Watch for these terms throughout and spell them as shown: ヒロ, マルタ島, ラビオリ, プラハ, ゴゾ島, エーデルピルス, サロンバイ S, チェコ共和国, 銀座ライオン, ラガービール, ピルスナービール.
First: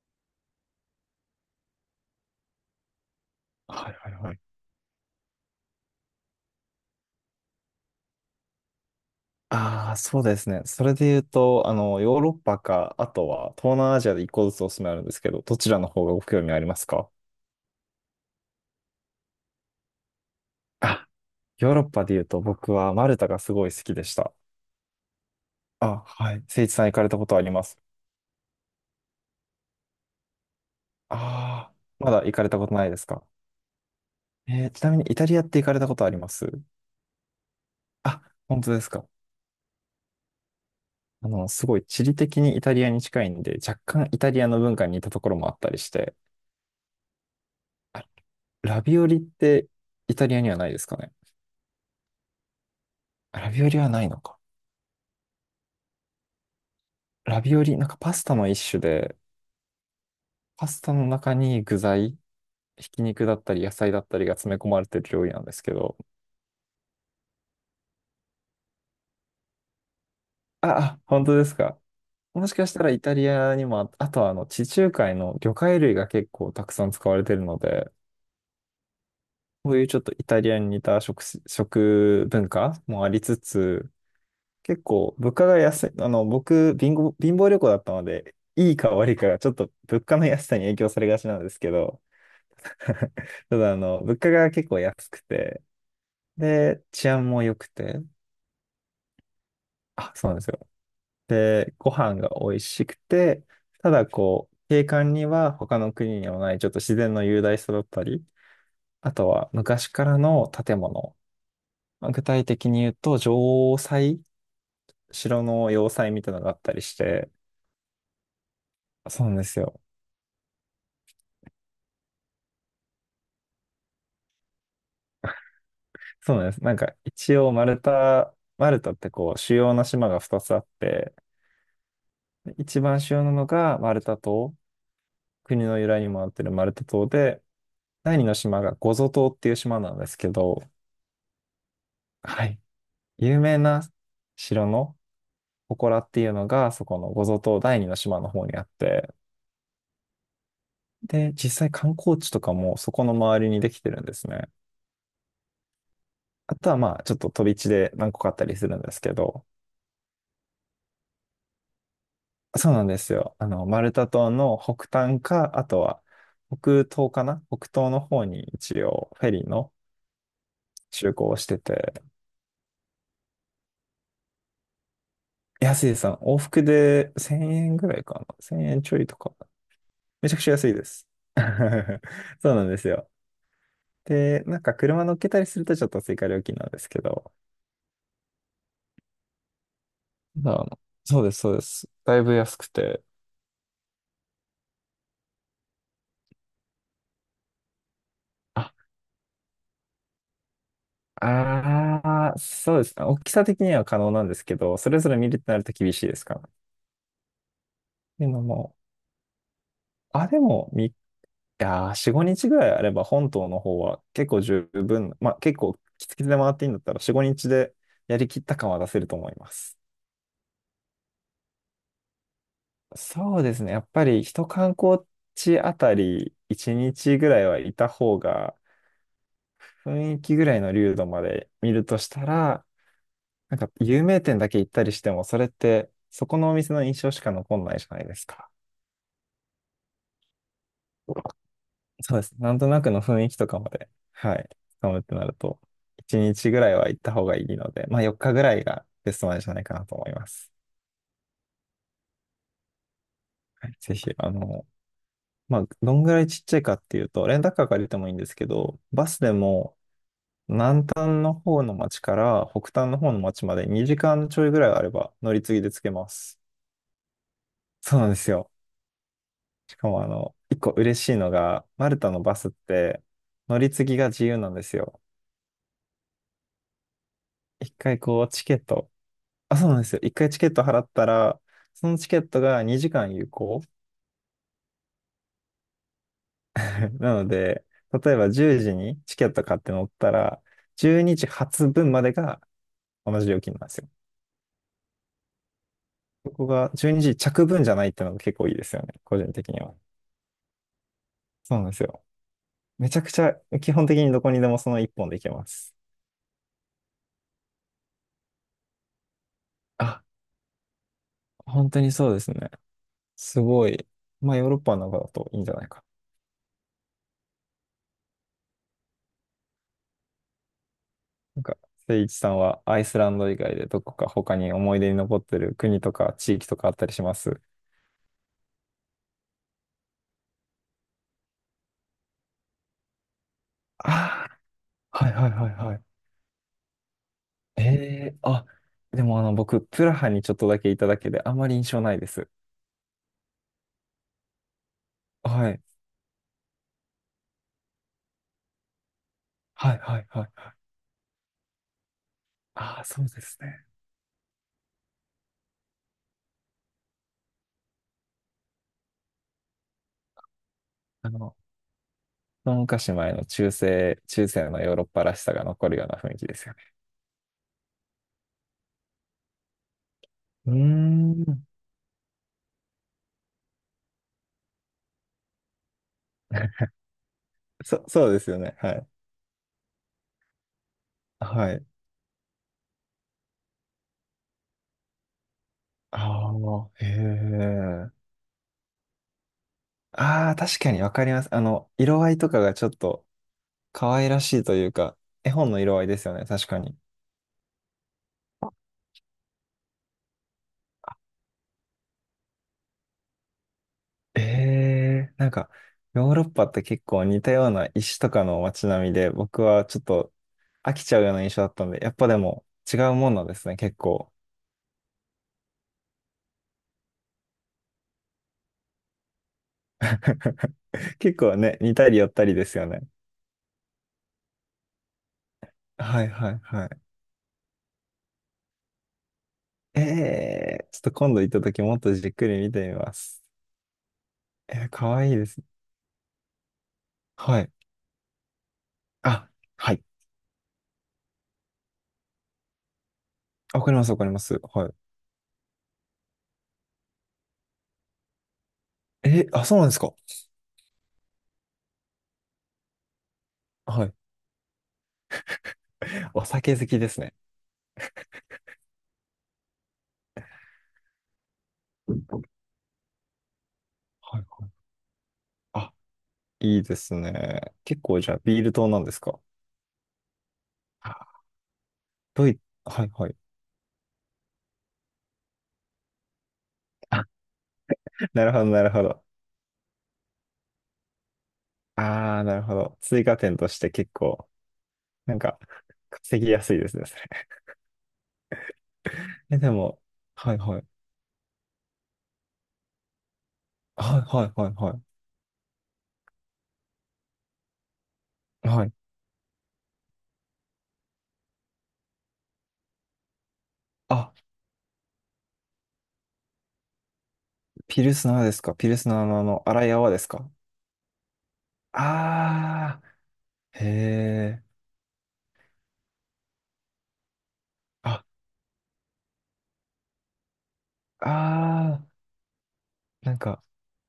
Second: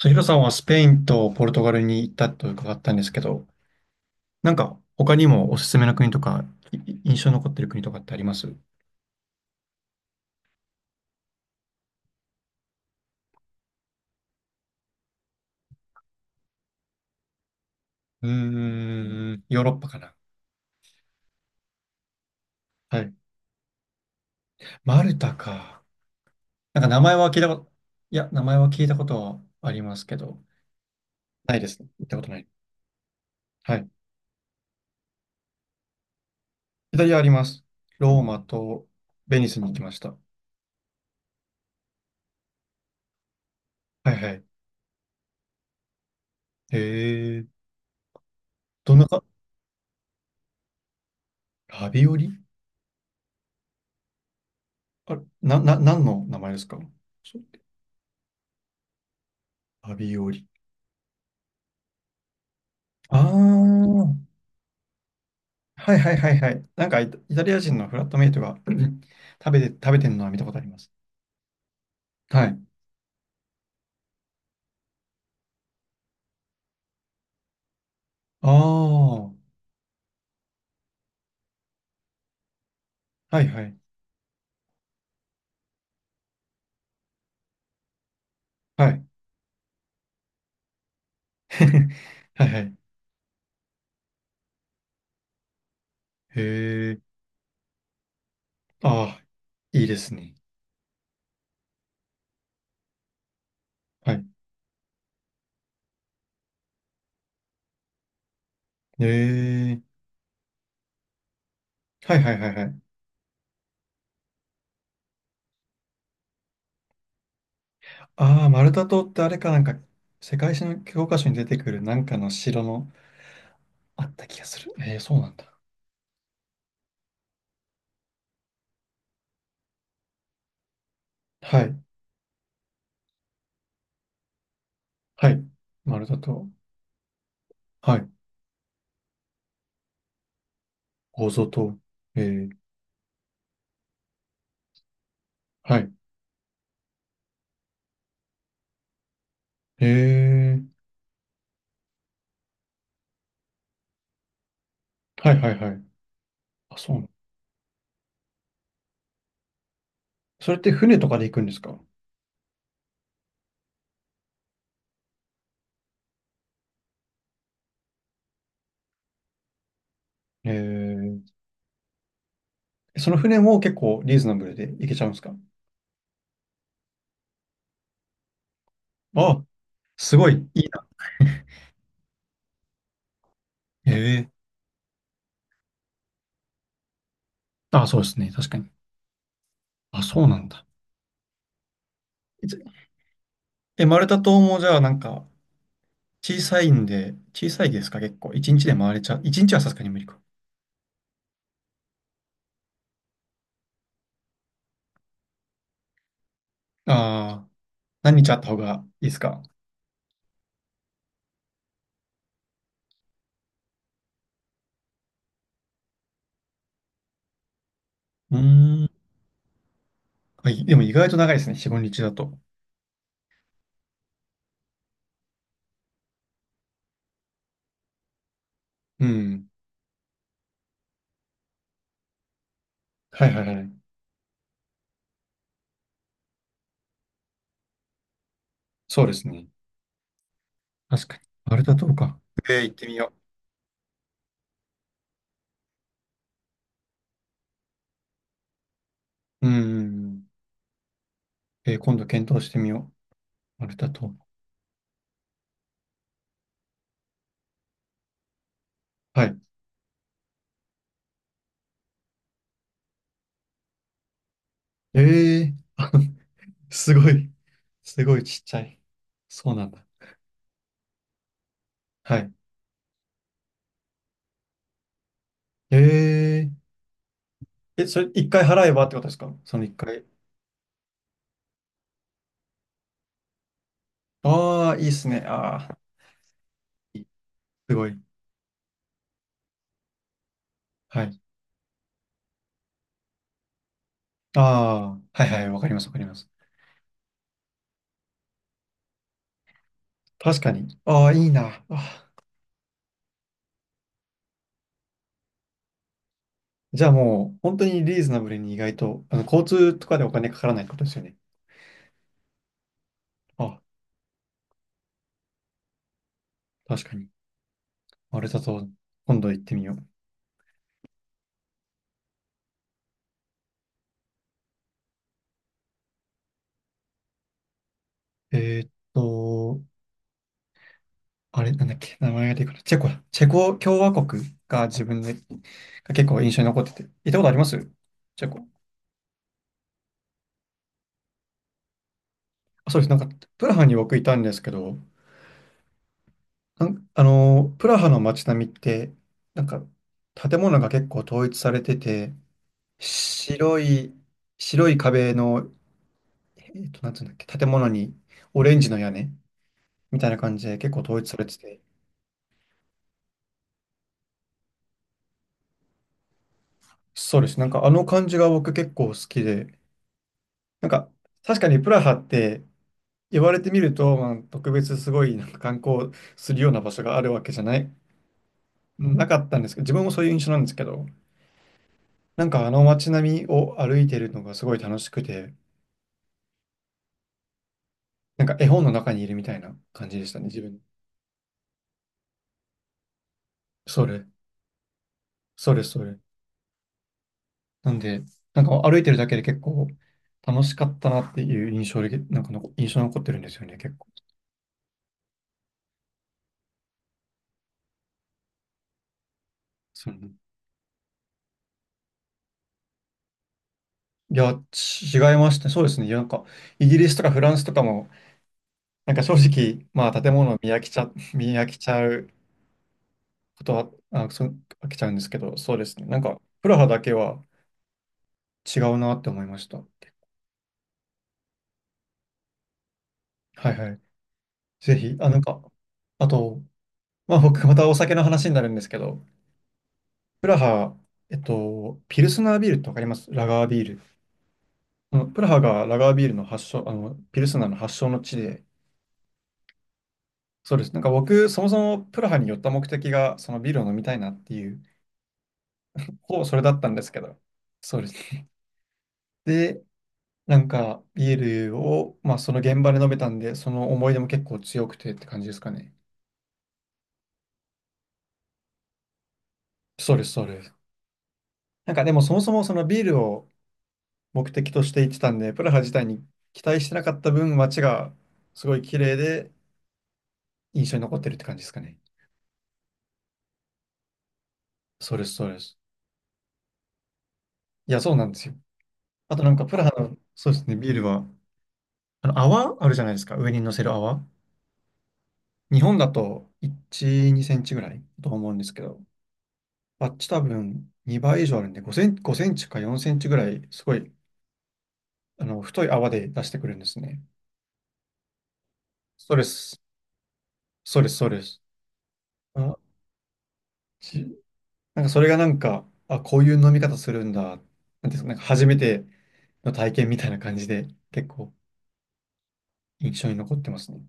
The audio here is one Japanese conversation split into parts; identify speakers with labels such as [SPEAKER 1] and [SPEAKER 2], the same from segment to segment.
[SPEAKER 1] ヒロさんはスペインとポルトガルに行ったと伺ったんですけど、
[SPEAKER 2] はいはいはい。
[SPEAKER 1] なんか他にもおすすめの国とか、い印象に残ってる国とかってありますう？
[SPEAKER 2] ああ、そうですね。それで言うと、ヨーロッパか、あとは東南アジアで一個ずつおすすめあるんですけど、どちらの方がご興味ありますか？
[SPEAKER 1] ヨーロッパかな。
[SPEAKER 2] あ、ヨーロッパで言うと僕は
[SPEAKER 1] は
[SPEAKER 2] マ
[SPEAKER 1] い。
[SPEAKER 2] ルタがすごい好きでした。
[SPEAKER 1] マルタか。
[SPEAKER 2] あ、はい。誠一
[SPEAKER 1] なん
[SPEAKER 2] さん
[SPEAKER 1] か
[SPEAKER 2] 行
[SPEAKER 1] 名
[SPEAKER 2] かれ
[SPEAKER 1] 前
[SPEAKER 2] たこ
[SPEAKER 1] は
[SPEAKER 2] と
[SPEAKER 1] 聞
[SPEAKER 2] あ
[SPEAKER 1] いた
[SPEAKER 2] り
[SPEAKER 1] こ
[SPEAKER 2] ま
[SPEAKER 1] と、
[SPEAKER 2] す？
[SPEAKER 1] いや、名前は聞いたことはありますけど、ないで
[SPEAKER 2] ああ、
[SPEAKER 1] すね。行っ
[SPEAKER 2] ま
[SPEAKER 1] た
[SPEAKER 2] だ
[SPEAKER 1] こと
[SPEAKER 2] 行
[SPEAKER 1] な
[SPEAKER 2] か
[SPEAKER 1] い。
[SPEAKER 2] れたことないですか？
[SPEAKER 1] はい。
[SPEAKER 2] ちなみにイタリアって行かれたことあります？
[SPEAKER 1] イタリアあります。ロー
[SPEAKER 2] あ、
[SPEAKER 1] マ
[SPEAKER 2] 本当で
[SPEAKER 1] と
[SPEAKER 2] すか？
[SPEAKER 1] ベニスに行きました。は
[SPEAKER 2] すごい地理的にイタリアに近いんで、若干
[SPEAKER 1] い
[SPEAKER 2] イ
[SPEAKER 1] は
[SPEAKER 2] タリ
[SPEAKER 1] い。
[SPEAKER 2] アの文化に似たところもあったりして、
[SPEAKER 1] へえ、
[SPEAKER 2] あ、ラ
[SPEAKER 1] どん
[SPEAKER 2] ビ
[SPEAKER 1] な
[SPEAKER 2] オリっ
[SPEAKER 1] か、
[SPEAKER 2] てイタリアにはないですかね？
[SPEAKER 1] ラビオリ。
[SPEAKER 2] ラビオリはないのか。
[SPEAKER 1] あ、何の名前ですか？そ
[SPEAKER 2] ラ
[SPEAKER 1] う、
[SPEAKER 2] ビオリ、なんかパスタの一種で、
[SPEAKER 1] ラビオリ。
[SPEAKER 2] パスタの中に具材、ひき
[SPEAKER 1] あ
[SPEAKER 2] 肉だったり野菜だっ
[SPEAKER 1] あ。
[SPEAKER 2] たりが詰め込まれてる料理なんですけ
[SPEAKER 1] は
[SPEAKER 2] ど。
[SPEAKER 1] いはいはいはい。なんかイタリア人のフラットメイトが 食べてるのは見たことあります。
[SPEAKER 2] あ、あ、本当ですか。
[SPEAKER 1] は
[SPEAKER 2] もし
[SPEAKER 1] い。
[SPEAKER 2] かしたらイタリアにもあ、あとはあの地中海の魚介類が結構たくさん使われてるので、
[SPEAKER 1] ああ、は
[SPEAKER 2] こういうちょっとイタリアに似た食文化もありつ
[SPEAKER 1] いはい。
[SPEAKER 2] つ、結構物価が安い、僕、貧乏旅行だったので、いい
[SPEAKER 1] は
[SPEAKER 2] か
[SPEAKER 1] い。
[SPEAKER 2] 悪いかがちょっと物価の安さに影響されがちなん ですけど、
[SPEAKER 1] はいはい。
[SPEAKER 2] ただ、物価が結構安くて、で、
[SPEAKER 1] へ
[SPEAKER 2] 治
[SPEAKER 1] え。
[SPEAKER 2] 安も良くて、
[SPEAKER 1] ああ、いいで
[SPEAKER 2] あ、
[SPEAKER 1] す
[SPEAKER 2] そう
[SPEAKER 1] ね。
[SPEAKER 2] なんですよ。で、ご飯が美味しくて、ただ、
[SPEAKER 1] はい。
[SPEAKER 2] こう、景観には他の国にはない、ちょっと自然の雄大さだったり、
[SPEAKER 1] へ
[SPEAKER 2] あとは
[SPEAKER 1] え。
[SPEAKER 2] 昔からの建物。まあ
[SPEAKER 1] は
[SPEAKER 2] 具
[SPEAKER 1] いはい
[SPEAKER 2] 体
[SPEAKER 1] はいは
[SPEAKER 2] 的
[SPEAKER 1] い。
[SPEAKER 2] に言うと、城塞、城の要塞みたいなのがあったりして、
[SPEAKER 1] ああ、マルタ島って
[SPEAKER 2] そ
[SPEAKER 1] あ
[SPEAKER 2] うなん
[SPEAKER 1] れ
[SPEAKER 2] で
[SPEAKER 1] かな
[SPEAKER 2] す
[SPEAKER 1] んか、
[SPEAKER 2] よ。
[SPEAKER 1] 世界史の教科書に出てくるなんかの城のあった気がする。ええ、そうなんだ。
[SPEAKER 2] そうなんです。なんか、一応、マルタってこう、主要な島が2つあって、
[SPEAKER 1] はい。
[SPEAKER 2] 一番主要なのがマルタ島。
[SPEAKER 1] はい。
[SPEAKER 2] 国の由
[SPEAKER 1] マ
[SPEAKER 2] 来
[SPEAKER 1] ル
[SPEAKER 2] に
[SPEAKER 1] タ
[SPEAKER 2] もなって
[SPEAKER 1] 島。
[SPEAKER 2] るマルタ島で、
[SPEAKER 1] はい。
[SPEAKER 2] 第二の島がゴゾ島っていう島なんですけど、
[SPEAKER 1] ゴゾ島。え
[SPEAKER 2] はい。
[SPEAKER 1] え。
[SPEAKER 2] 有名な城の
[SPEAKER 1] はい。
[SPEAKER 2] 祠っていうのが、そこのゴゾ島第二の島の方にあって、
[SPEAKER 1] へえ。
[SPEAKER 2] で、実際観光地とかもそこの周りにできてるんですね。
[SPEAKER 1] はいはいはい。
[SPEAKER 2] あとは
[SPEAKER 1] あ、そう
[SPEAKER 2] ま
[SPEAKER 1] な
[SPEAKER 2] あ、
[SPEAKER 1] んだ。
[SPEAKER 2] ちょっと飛び地で何個かあったりするんですけど、
[SPEAKER 1] それって船とかで行くんですか？
[SPEAKER 2] そうなんですよ。マルタ島の北端か、あとは北東かな北東の方に一応フェリーの
[SPEAKER 1] え
[SPEAKER 2] 就
[SPEAKER 1] ー、
[SPEAKER 2] 航をしてて、
[SPEAKER 1] その船も結構リーズナブルで行けちゃうんですか？
[SPEAKER 2] 安いです。往復で1000円ぐらいかな。1000円ちょいとか。
[SPEAKER 1] あ、すご
[SPEAKER 2] めち
[SPEAKER 1] い、
[SPEAKER 2] ゃくちゃ
[SPEAKER 1] い
[SPEAKER 2] 安
[SPEAKER 1] い
[SPEAKER 2] いで
[SPEAKER 1] な。
[SPEAKER 2] す。そうなんですよ。
[SPEAKER 1] ええ、
[SPEAKER 2] で、なんか車乗っけたりするとちょっと追加料金なんですけど。
[SPEAKER 1] あ、そうですね、確かに。あ、そうなん
[SPEAKER 2] ただ
[SPEAKER 1] だ。
[SPEAKER 2] そうです、そうです。だいぶ
[SPEAKER 1] い
[SPEAKER 2] 安
[SPEAKER 1] つ
[SPEAKER 2] くて。
[SPEAKER 1] マルタ島もじゃあなんか小さいんで、小さいですか結構。一日
[SPEAKER 2] あ、
[SPEAKER 1] で回れちゃう。一日はさすがに無理か。
[SPEAKER 2] あー、そうですね。大きさ的には可能なんですけど、それぞれ見るってなると厳しいですから。っ
[SPEAKER 1] ああ、何
[SPEAKER 2] てい
[SPEAKER 1] 日
[SPEAKER 2] う
[SPEAKER 1] あっ
[SPEAKER 2] の
[SPEAKER 1] た方
[SPEAKER 2] も、
[SPEAKER 1] がいいですか？
[SPEAKER 2] あ、でも、いやー、4、5日ぐらいあれば本島の方は結構十分、まあ結構きつきつで回っていいんだったら4、5日でやり
[SPEAKER 1] う
[SPEAKER 2] きった感は
[SPEAKER 1] ー
[SPEAKER 2] 出
[SPEAKER 1] ん。
[SPEAKER 2] せると思います。
[SPEAKER 1] あ、でも意外と長いですね、4、5日だと。
[SPEAKER 2] そうですね。やっぱり一観光地あたり1日ぐらいはいた方が
[SPEAKER 1] うん。
[SPEAKER 2] 雰囲気ぐらいの流度まで見るとしたら、
[SPEAKER 1] はいはい
[SPEAKER 2] なん
[SPEAKER 1] は
[SPEAKER 2] か
[SPEAKER 1] い。
[SPEAKER 2] 有名店だけ行ったりしてもそれってそこのお店の印象しか残んないじゃないですか。
[SPEAKER 1] そうですね。確かに。マルタ島
[SPEAKER 2] そ
[SPEAKER 1] か。
[SPEAKER 2] うです。なんと
[SPEAKER 1] 行っ
[SPEAKER 2] な
[SPEAKER 1] て
[SPEAKER 2] く
[SPEAKER 1] み
[SPEAKER 2] の
[SPEAKER 1] よ
[SPEAKER 2] 雰囲気とかまで、はい、つかむってなると1日ぐらいは行った方がいいので、まあ4日ぐらいがベストなん
[SPEAKER 1] う。う
[SPEAKER 2] じゃないかなと思いま
[SPEAKER 1] ん。
[SPEAKER 2] す。
[SPEAKER 1] 今度検討してみよう。マ
[SPEAKER 2] はい、
[SPEAKER 1] ルタ
[SPEAKER 2] ぜひ、
[SPEAKER 1] 島。
[SPEAKER 2] まあ、どんぐらいちっちゃいかっていうと、レンタカー借りてもいいんですけど、バス
[SPEAKER 1] は
[SPEAKER 2] で
[SPEAKER 1] い。
[SPEAKER 2] も南端の方の町から北端の方の町まで2時間ちょいぐらいあれば乗
[SPEAKER 1] え
[SPEAKER 2] り継
[SPEAKER 1] え、
[SPEAKER 2] ぎで着け
[SPEAKER 1] あ、
[SPEAKER 2] ます。
[SPEAKER 1] すごい。
[SPEAKER 2] そう
[SPEAKER 1] す
[SPEAKER 2] なん
[SPEAKER 1] ご
[SPEAKER 2] で
[SPEAKER 1] い
[SPEAKER 2] す
[SPEAKER 1] ちっ
[SPEAKER 2] よ。
[SPEAKER 1] ちゃい。そうなん
[SPEAKER 2] し
[SPEAKER 1] だ。
[SPEAKER 2] かも一個嬉しいのが、マルタ
[SPEAKER 1] は
[SPEAKER 2] の
[SPEAKER 1] い。
[SPEAKER 2] バスって乗り継ぎが自由なんですよ。
[SPEAKER 1] え
[SPEAKER 2] 一
[SPEAKER 1] ええ、
[SPEAKER 2] 回
[SPEAKER 1] それ
[SPEAKER 2] こ
[SPEAKER 1] 一
[SPEAKER 2] う
[SPEAKER 1] 回
[SPEAKER 2] チケッ
[SPEAKER 1] 払えばっ
[SPEAKER 2] ト、
[SPEAKER 1] てことですか？
[SPEAKER 2] あ、
[SPEAKER 1] その
[SPEAKER 2] そう
[SPEAKER 1] 一
[SPEAKER 2] なんですよ。
[SPEAKER 1] 回。
[SPEAKER 2] 一回チケット払ったら、そのチケットが2時間有効。
[SPEAKER 1] ああ、いいっすね。ああ、
[SPEAKER 2] なので、
[SPEAKER 1] すごい。
[SPEAKER 2] 例えば10時にチケット買って乗ったら、12
[SPEAKER 1] はい。
[SPEAKER 2] 時発分までが同じ料金なんですよ。
[SPEAKER 1] ああ、はいはい。わかります、わかります。
[SPEAKER 2] ここが12時着分じゃないっていうのが結構いいですよね。個人的には。
[SPEAKER 1] 確かに。ああ、いい
[SPEAKER 2] そう
[SPEAKER 1] な。あ
[SPEAKER 2] なんですよ。
[SPEAKER 1] あ、
[SPEAKER 2] めちゃくちゃ基本的にどこにでもその一本で行けます。
[SPEAKER 1] じゃあもう、本当にリーズナブルに意外と、交通とか
[SPEAKER 2] あ、
[SPEAKER 1] でお金かからないってことですよね。
[SPEAKER 2] 本当にそうですね。す
[SPEAKER 1] ああ、
[SPEAKER 2] ごい。まあヨーロッパの中だといいんじゃないか。
[SPEAKER 1] 確かに。マルタ島、今度行ってみよう。
[SPEAKER 2] なんか、誠一さんはアイスランド以外でどこか他に思い出に残ってる国とか地域とかあったりします？
[SPEAKER 1] えーっと、あれ、なんだっけ、名前が出てくる。チェコだ。チェコ共和国
[SPEAKER 2] あ
[SPEAKER 1] が自
[SPEAKER 2] あ
[SPEAKER 1] 分
[SPEAKER 2] ー、はい
[SPEAKER 1] で、
[SPEAKER 2] はいはいはい。
[SPEAKER 1] が結構印象に残ってて。行ったことあります？
[SPEAKER 2] ええ、
[SPEAKER 1] チェ
[SPEAKER 2] あ、
[SPEAKER 1] コ。
[SPEAKER 2] でも僕、プラハにちょっとだけいただけであまり印象ないです。
[SPEAKER 1] あ、そうです。なんか、プラハに僕いたんですけど、
[SPEAKER 2] はい。
[SPEAKER 1] なんあのー、プラハの街並みって、なんか、
[SPEAKER 2] はいはいはい
[SPEAKER 1] 建
[SPEAKER 2] はい。
[SPEAKER 1] 物が結構統一されてて、
[SPEAKER 2] ああ、そうです
[SPEAKER 1] 白
[SPEAKER 2] ね。
[SPEAKER 1] い、白い壁の、えっと、なんつうんだっけ、建物にオレンジの屋根みたいな感じで結構統一
[SPEAKER 2] あ
[SPEAKER 1] され
[SPEAKER 2] の、
[SPEAKER 1] てて、
[SPEAKER 2] 一昔前の中世のヨーロッパらしさが残るような雰囲気ですよね？
[SPEAKER 1] そうです。なんか、あの感じが僕結構好きで、
[SPEAKER 2] うー
[SPEAKER 1] なんか、確
[SPEAKER 2] ん。
[SPEAKER 1] かにプラハって、言われてみると、まあ、特別すごいなんか観光するような場 所があるわけじゃない、
[SPEAKER 2] そうですよね。はい。
[SPEAKER 1] なかったんですけど、自分もそういう印象なんですけど、
[SPEAKER 2] はい。
[SPEAKER 1] なんかあの街並みを歩いてるのがすごい楽しくて、
[SPEAKER 2] ああ、へえ。
[SPEAKER 1] なんか絵本の中にいるみたいな感じでしたね、
[SPEAKER 2] ああ、
[SPEAKER 1] 自
[SPEAKER 2] 確
[SPEAKER 1] 分。
[SPEAKER 2] かにわかります。色合いとかがちょっと
[SPEAKER 1] そ
[SPEAKER 2] 可
[SPEAKER 1] れ、
[SPEAKER 2] 愛らしいというか、絵本
[SPEAKER 1] そ
[SPEAKER 2] の
[SPEAKER 1] れ、そ
[SPEAKER 2] 色合いで
[SPEAKER 1] れ。
[SPEAKER 2] すよね。確かに。
[SPEAKER 1] なんで、なんか歩いてるだけで結構楽しかったなっていう印象で、なんかの印象に残ってるんですよね、結構。
[SPEAKER 2] ええ、なんか、ヨーロッパって結構似たような石とかの街並みで、僕はちょっ
[SPEAKER 1] そう、
[SPEAKER 2] と飽きちゃうような印象だったんで、やっぱでも違うもんなんですね、結構。
[SPEAKER 1] いや、違いましたね。そうですね。いやなんか、イギリスとかフランスとかも、なんか正直、まあ建物を見飽きちゃ、
[SPEAKER 2] 結
[SPEAKER 1] 見
[SPEAKER 2] 構
[SPEAKER 1] 飽き
[SPEAKER 2] ね、
[SPEAKER 1] ち
[SPEAKER 2] 似
[SPEAKER 1] ゃ
[SPEAKER 2] たり寄
[SPEAKER 1] う
[SPEAKER 2] ったりですよね。
[SPEAKER 1] ことは、あ、そう、飽きちゃうんですけど、そうですね。なん
[SPEAKER 2] はい
[SPEAKER 1] か、
[SPEAKER 2] はい
[SPEAKER 1] プラハ
[SPEAKER 2] はい。
[SPEAKER 1] だけは違うなって思いました。
[SPEAKER 2] ええ、ちょっと今度行った時もっとじっくり見てみます。
[SPEAKER 1] はいはい。ぜ
[SPEAKER 2] か
[SPEAKER 1] ひ、
[SPEAKER 2] わ
[SPEAKER 1] あ、
[SPEAKER 2] いい
[SPEAKER 1] なん
[SPEAKER 2] です
[SPEAKER 1] か、
[SPEAKER 2] ね。
[SPEAKER 1] あと、まあ
[SPEAKER 2] は
[SPEAKER 1] 僕、
[SPEAKER 2] い。
[SPEAKER 1] またお酒の話になるんですけど、
[SPEAKER 2] あ、はい。
[SPEAKER 1] プラハ、ピルスナービールってわかります？ラガービ
[SPEAKER 2] わ
[SPEAKER 1] ー
[SPEAKER 2] かります、
[SPEAKER 1] ル。
[SPEAKER 2] わかります。はい。
[SPEAKER 1] あのプラハがラガービールの発祥、あの、ピルスナーの発祥の地で、
[SPEAKER 2] あ、そうなんですか？
[SPEAKER 1] そうです。なんか僕、そもそもプラハに寄った目的が、そのビールを飲み
[SPEAKER 2] は
[SPEAKER 1] た
[SPEAKER 2] い。
[SPEAKER 1] いなっていう、ほぼ
[SPEAKER 2] お
[SPEAKER 1] それだ
[SPEAKER 2] 酒
[SPEAKER 1] っ
[SPEAKER 2] 好
[SPEAKER 1] たん
[SPEAKER 2] き
[SPEAKER 1] で
[SPEAKER 2] で
[SPEAKER 1] すけ
[SPEAKER 2] すね。
[SPEAKER 1] ど、そうです。で、なんか、ビールを、まあ、その現場で飲めたんで、その思い出も
[SPEAKER 2] は
[SPEAKER 1] 結
[SPEAKER 2] い
[SPEAKER 1] 構
[SPEAKER 2] はい。
[SPEAKER 1] 強くてって感じですか
[SPEAKER 2] あ、
[SPEAKER 1] ね。
[SPEAKER 2] いいですね。結構じゃあ、ビール党なんですか？
[SPEAKER 1] そうです、そうです。
[SPEAKER 2] あ、
[SPEAKER 1] なんか、でもそも
[SPEAKER 2] ド
[SPEAKER 1] そ
[SPEAKER 2] イ、
[SPEAKER 1] もそのビ
[SPEAKER 2] は
[SPEAKER 1] ー
[SPEAKER 2] い
[SPEAKER 1] ル
[SPEAKER 2] はい。
[SPEAKER 1] を目的として行ってたんで、プラハ自体に期待してなかっ
[SPEAKER 2] あ、
[SPEAKER 1] た分、街が
[SPEAKER 2] なるほ
[SPEAKER 1] す
[SPEAKER 2] ど、
[SPEAKER 1] ごい
[SPEAKER 2] なる
[SPEAKER 1] 綺
[SPEAKER 2] ほ
[SPEAKER 1] 麗
[SPEAKER 2] ど。
[SPEAKER 1] で印象に残ってるって感じですかね。
[SPEAKER 2] ああ、なるほど。追加点として結構、
[SPEAKER 1] そうです、
[SPEAKER 2] なん
[SPEAKER 1] そう
[SPEAKER 2] か、
[SPEAKER 1] です。
[SPEAKER 2] 稼ぎやすいですね、それ。
[SPEAKER 1] いや、そうなんですよ。あとなん
[SPEAKER 2] え、
[SPEAKER 1] か、
[SPEAKER 2] で
[SPEAKER 1] プラハ
[SPEAKER 2] も、
[SPEAKER 1] の、そう
[SPEAKER 2] は
[SPEAKER 1] で
[SPEAKER 2] い
[SPEAKER 1] すね、
[SPEAKER 2] はい。
[SPEAKER 1] ビールは、あの、泡あるじゃないですか、上に乗せる
[SPEAKER 2] はい
[SPEAKER 1] 泡。
[SPEAKER 2] はいはいは
[SPEAKER 1] 日本だと1、2センチぐらいだと思うんで
[SPEAKER 2] い。
[SPEAKER 1] すけ
[SPEAKER 2] はい。
[SPEAKER 1] ど、あっち多分2倍以上あるんで、5センチ、5センチか4センチぐらい、すごい、
[SPEAKER 2] あ、
[SPEAKER 1] あの、太い泡で出してくるんですね。
[SPEAKER 2] ピルスナーですか？ピルスナー
[SPEAKER 1] そう
[SPEAKER 2] の
[SPEAKER 1] です。
[SPEAKER 2] 荒い泡ですか？
[SPEAKER 1] そうです、そうです。あ、
[SPEAKER 2] あー、へ
[SPEAKER 1] ち、
[SPEAKER 2] え。
[SPEAKER 1] なんかそれがなんか、あ、こういう飲み方するんだ、なんていうんで
[SPEAKER 2] あ、
[SPEAKER 1] すか、なんか初めての体験みたいな感じで、結構
[SPEAKER 2] あ
[SPEAKER 1] 印
[SPEAKER 2] ー、
[SPEAKER 1] 象
[SPEAKER 2] な
[SPEAKER 1] に
[SPEAKER 2] ん
[SPEAKER 1] 残っ
[SPEAKER 2] か、
[SPEAKER 1] てますね。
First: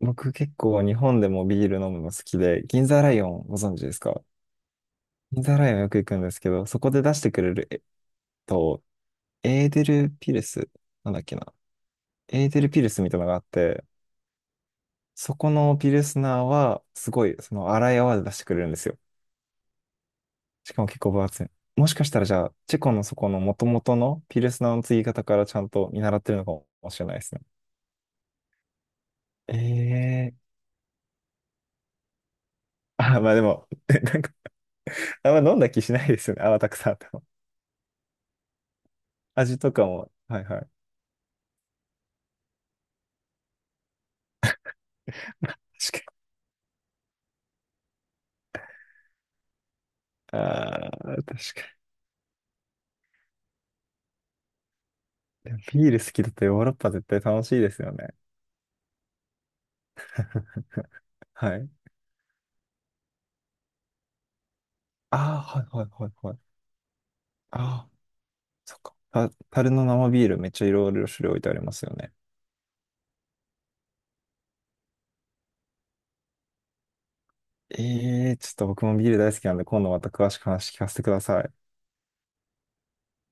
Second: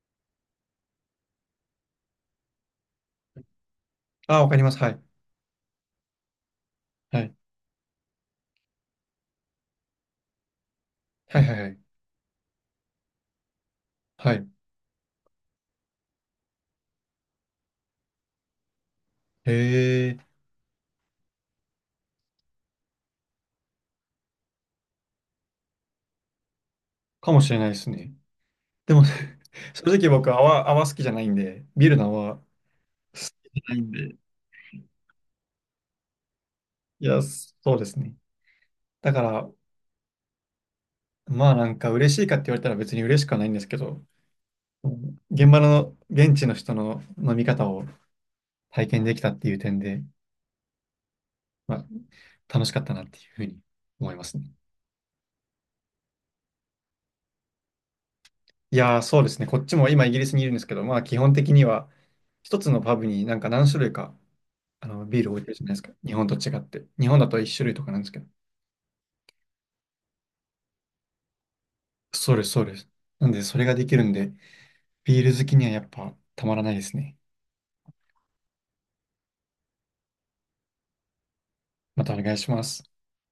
[SPEAKER 2] 僕結構日本でもビール飲むの好きで、銀座ライオンご存知ですか？
[SPEAKER 1] あ、わかります。はい。
[SPEAKER 2] 銀座ライオンよく行くんですけど、そこで出
[SPEAKER 1] は
[SPEAKER 2] して
[SPEAKER 1] い。
[SPEAKER 2] くれる、と、エーデルピルス、なんだっけ
[SPEAKER 1] はい
[SPEAKER 2] な。
[SPEAKER 1] はいはい。
[SPEAKER 2] エーデルピルスみたいなのがあって、
[SPEAKER 1] はい。
[SPEAKER 2] そこのピルスナーは、すごい、その荒い泡で出してくれるんですよ。
[SPEAKER 1] へえ、
[SPEAKER 2] しかも結構分厚い。もしかしたらじゃあ、チェコのそこの元々のピルスナーの継ぎ方からちゃんと見習ってるのかもしれないで
[SPEAKER 1] か
[SPEAKER 2] す
[SPEAKER 1] も
[SPEAKER 2] ね。
[SPEAKER 1] しれないですね。でも、正直
[SPEAKER 2] ええ、
[SPEAKER 1] 泡好きじゃないんで、ビールの泡好
[SPEAKER 2] あ、
[SPEAKER 1] き
[SPEAKER 2] まあで
[SPEAKER 1] じ
[SPEAKER 2] も、
[SPEAKER 1] ゃないん で、
[SPEAKER 2] なんか、あんま飲んだ気しないですよね。泡たくさんあっ
[SPEAKER 1] い
[SPEAKER 2] て
[SPEAKER 1] や、
[SPEAKER 2] も。
[SPEAKER 1] そうですね。だから、
[SPEAKER 2] 味とかも、はいはい。
[SPEAKER 1] まあなんか嬉しいかって言われたら別に嬉しくはないんですけど、うん、現場の
[SPEAKER 2] 確か
[SPEAKER 1] 現地の人の飲み方を体験できたっていう点で、
[SPEAKER 2] に。ああ、確
[SPEAKER 1] ま
[SPEAKER 2] か
[SPEAKER 1] あ楽しかったなっていうふうに思いますね。
[SPEAKER 2] に。でもビール好きだとヨーロッパ絶対楽しいですよね。
[SPEAKER 1] いやー、そうですね。こっちも今イギリスにいるんですけど、まあ基 本的
[SPEAKER 2] は
[SPEAKER 1] に
[SPEAKER 2] い。
[SPEAKER 1] は一つのパブになんか何種類かあのビール
[SPEAKER 2] あ
[SPEAKER 1] 置い
[SPEAKER 2] あ、
[SPEAKER 1] てる
[SPEAKER 2] は
[SPEAKER 1] じゃ
[SPEAKER 2] い
[SPEAKER 1] ないです
[SPEAKER 2] はい
[SPEAKER 1] か。
[SPEAKER 2] は
[SPEAKER 1] 日
[SPEAKER 2] い
[SPEAKER 1] 本
[SPEAKER 2] は
[SPEAKER 1] と
[SPEAKER 2] い。
[SPEAKER 1] 違って。日本だと一種類と
[SPEAKER 2] あ
[SPEAKER 1] か
[SPEAKER 2] あ、
[SPEAKER 1] なんですけど。
[SPEAKER 2] そっか。樽の生ビールめっちゃいろいろ種類置いてありますよね。
[SPEAKER 1] そうです、そうです。なんでそれができるんで、ビール好きにはやっぱたまらないですね。
[SPEAKER 2] ええ、ちょっと僕もビール大好きなんで、今度また詳しく話聞かせてください。
[SPEAKER 1] またお願いします。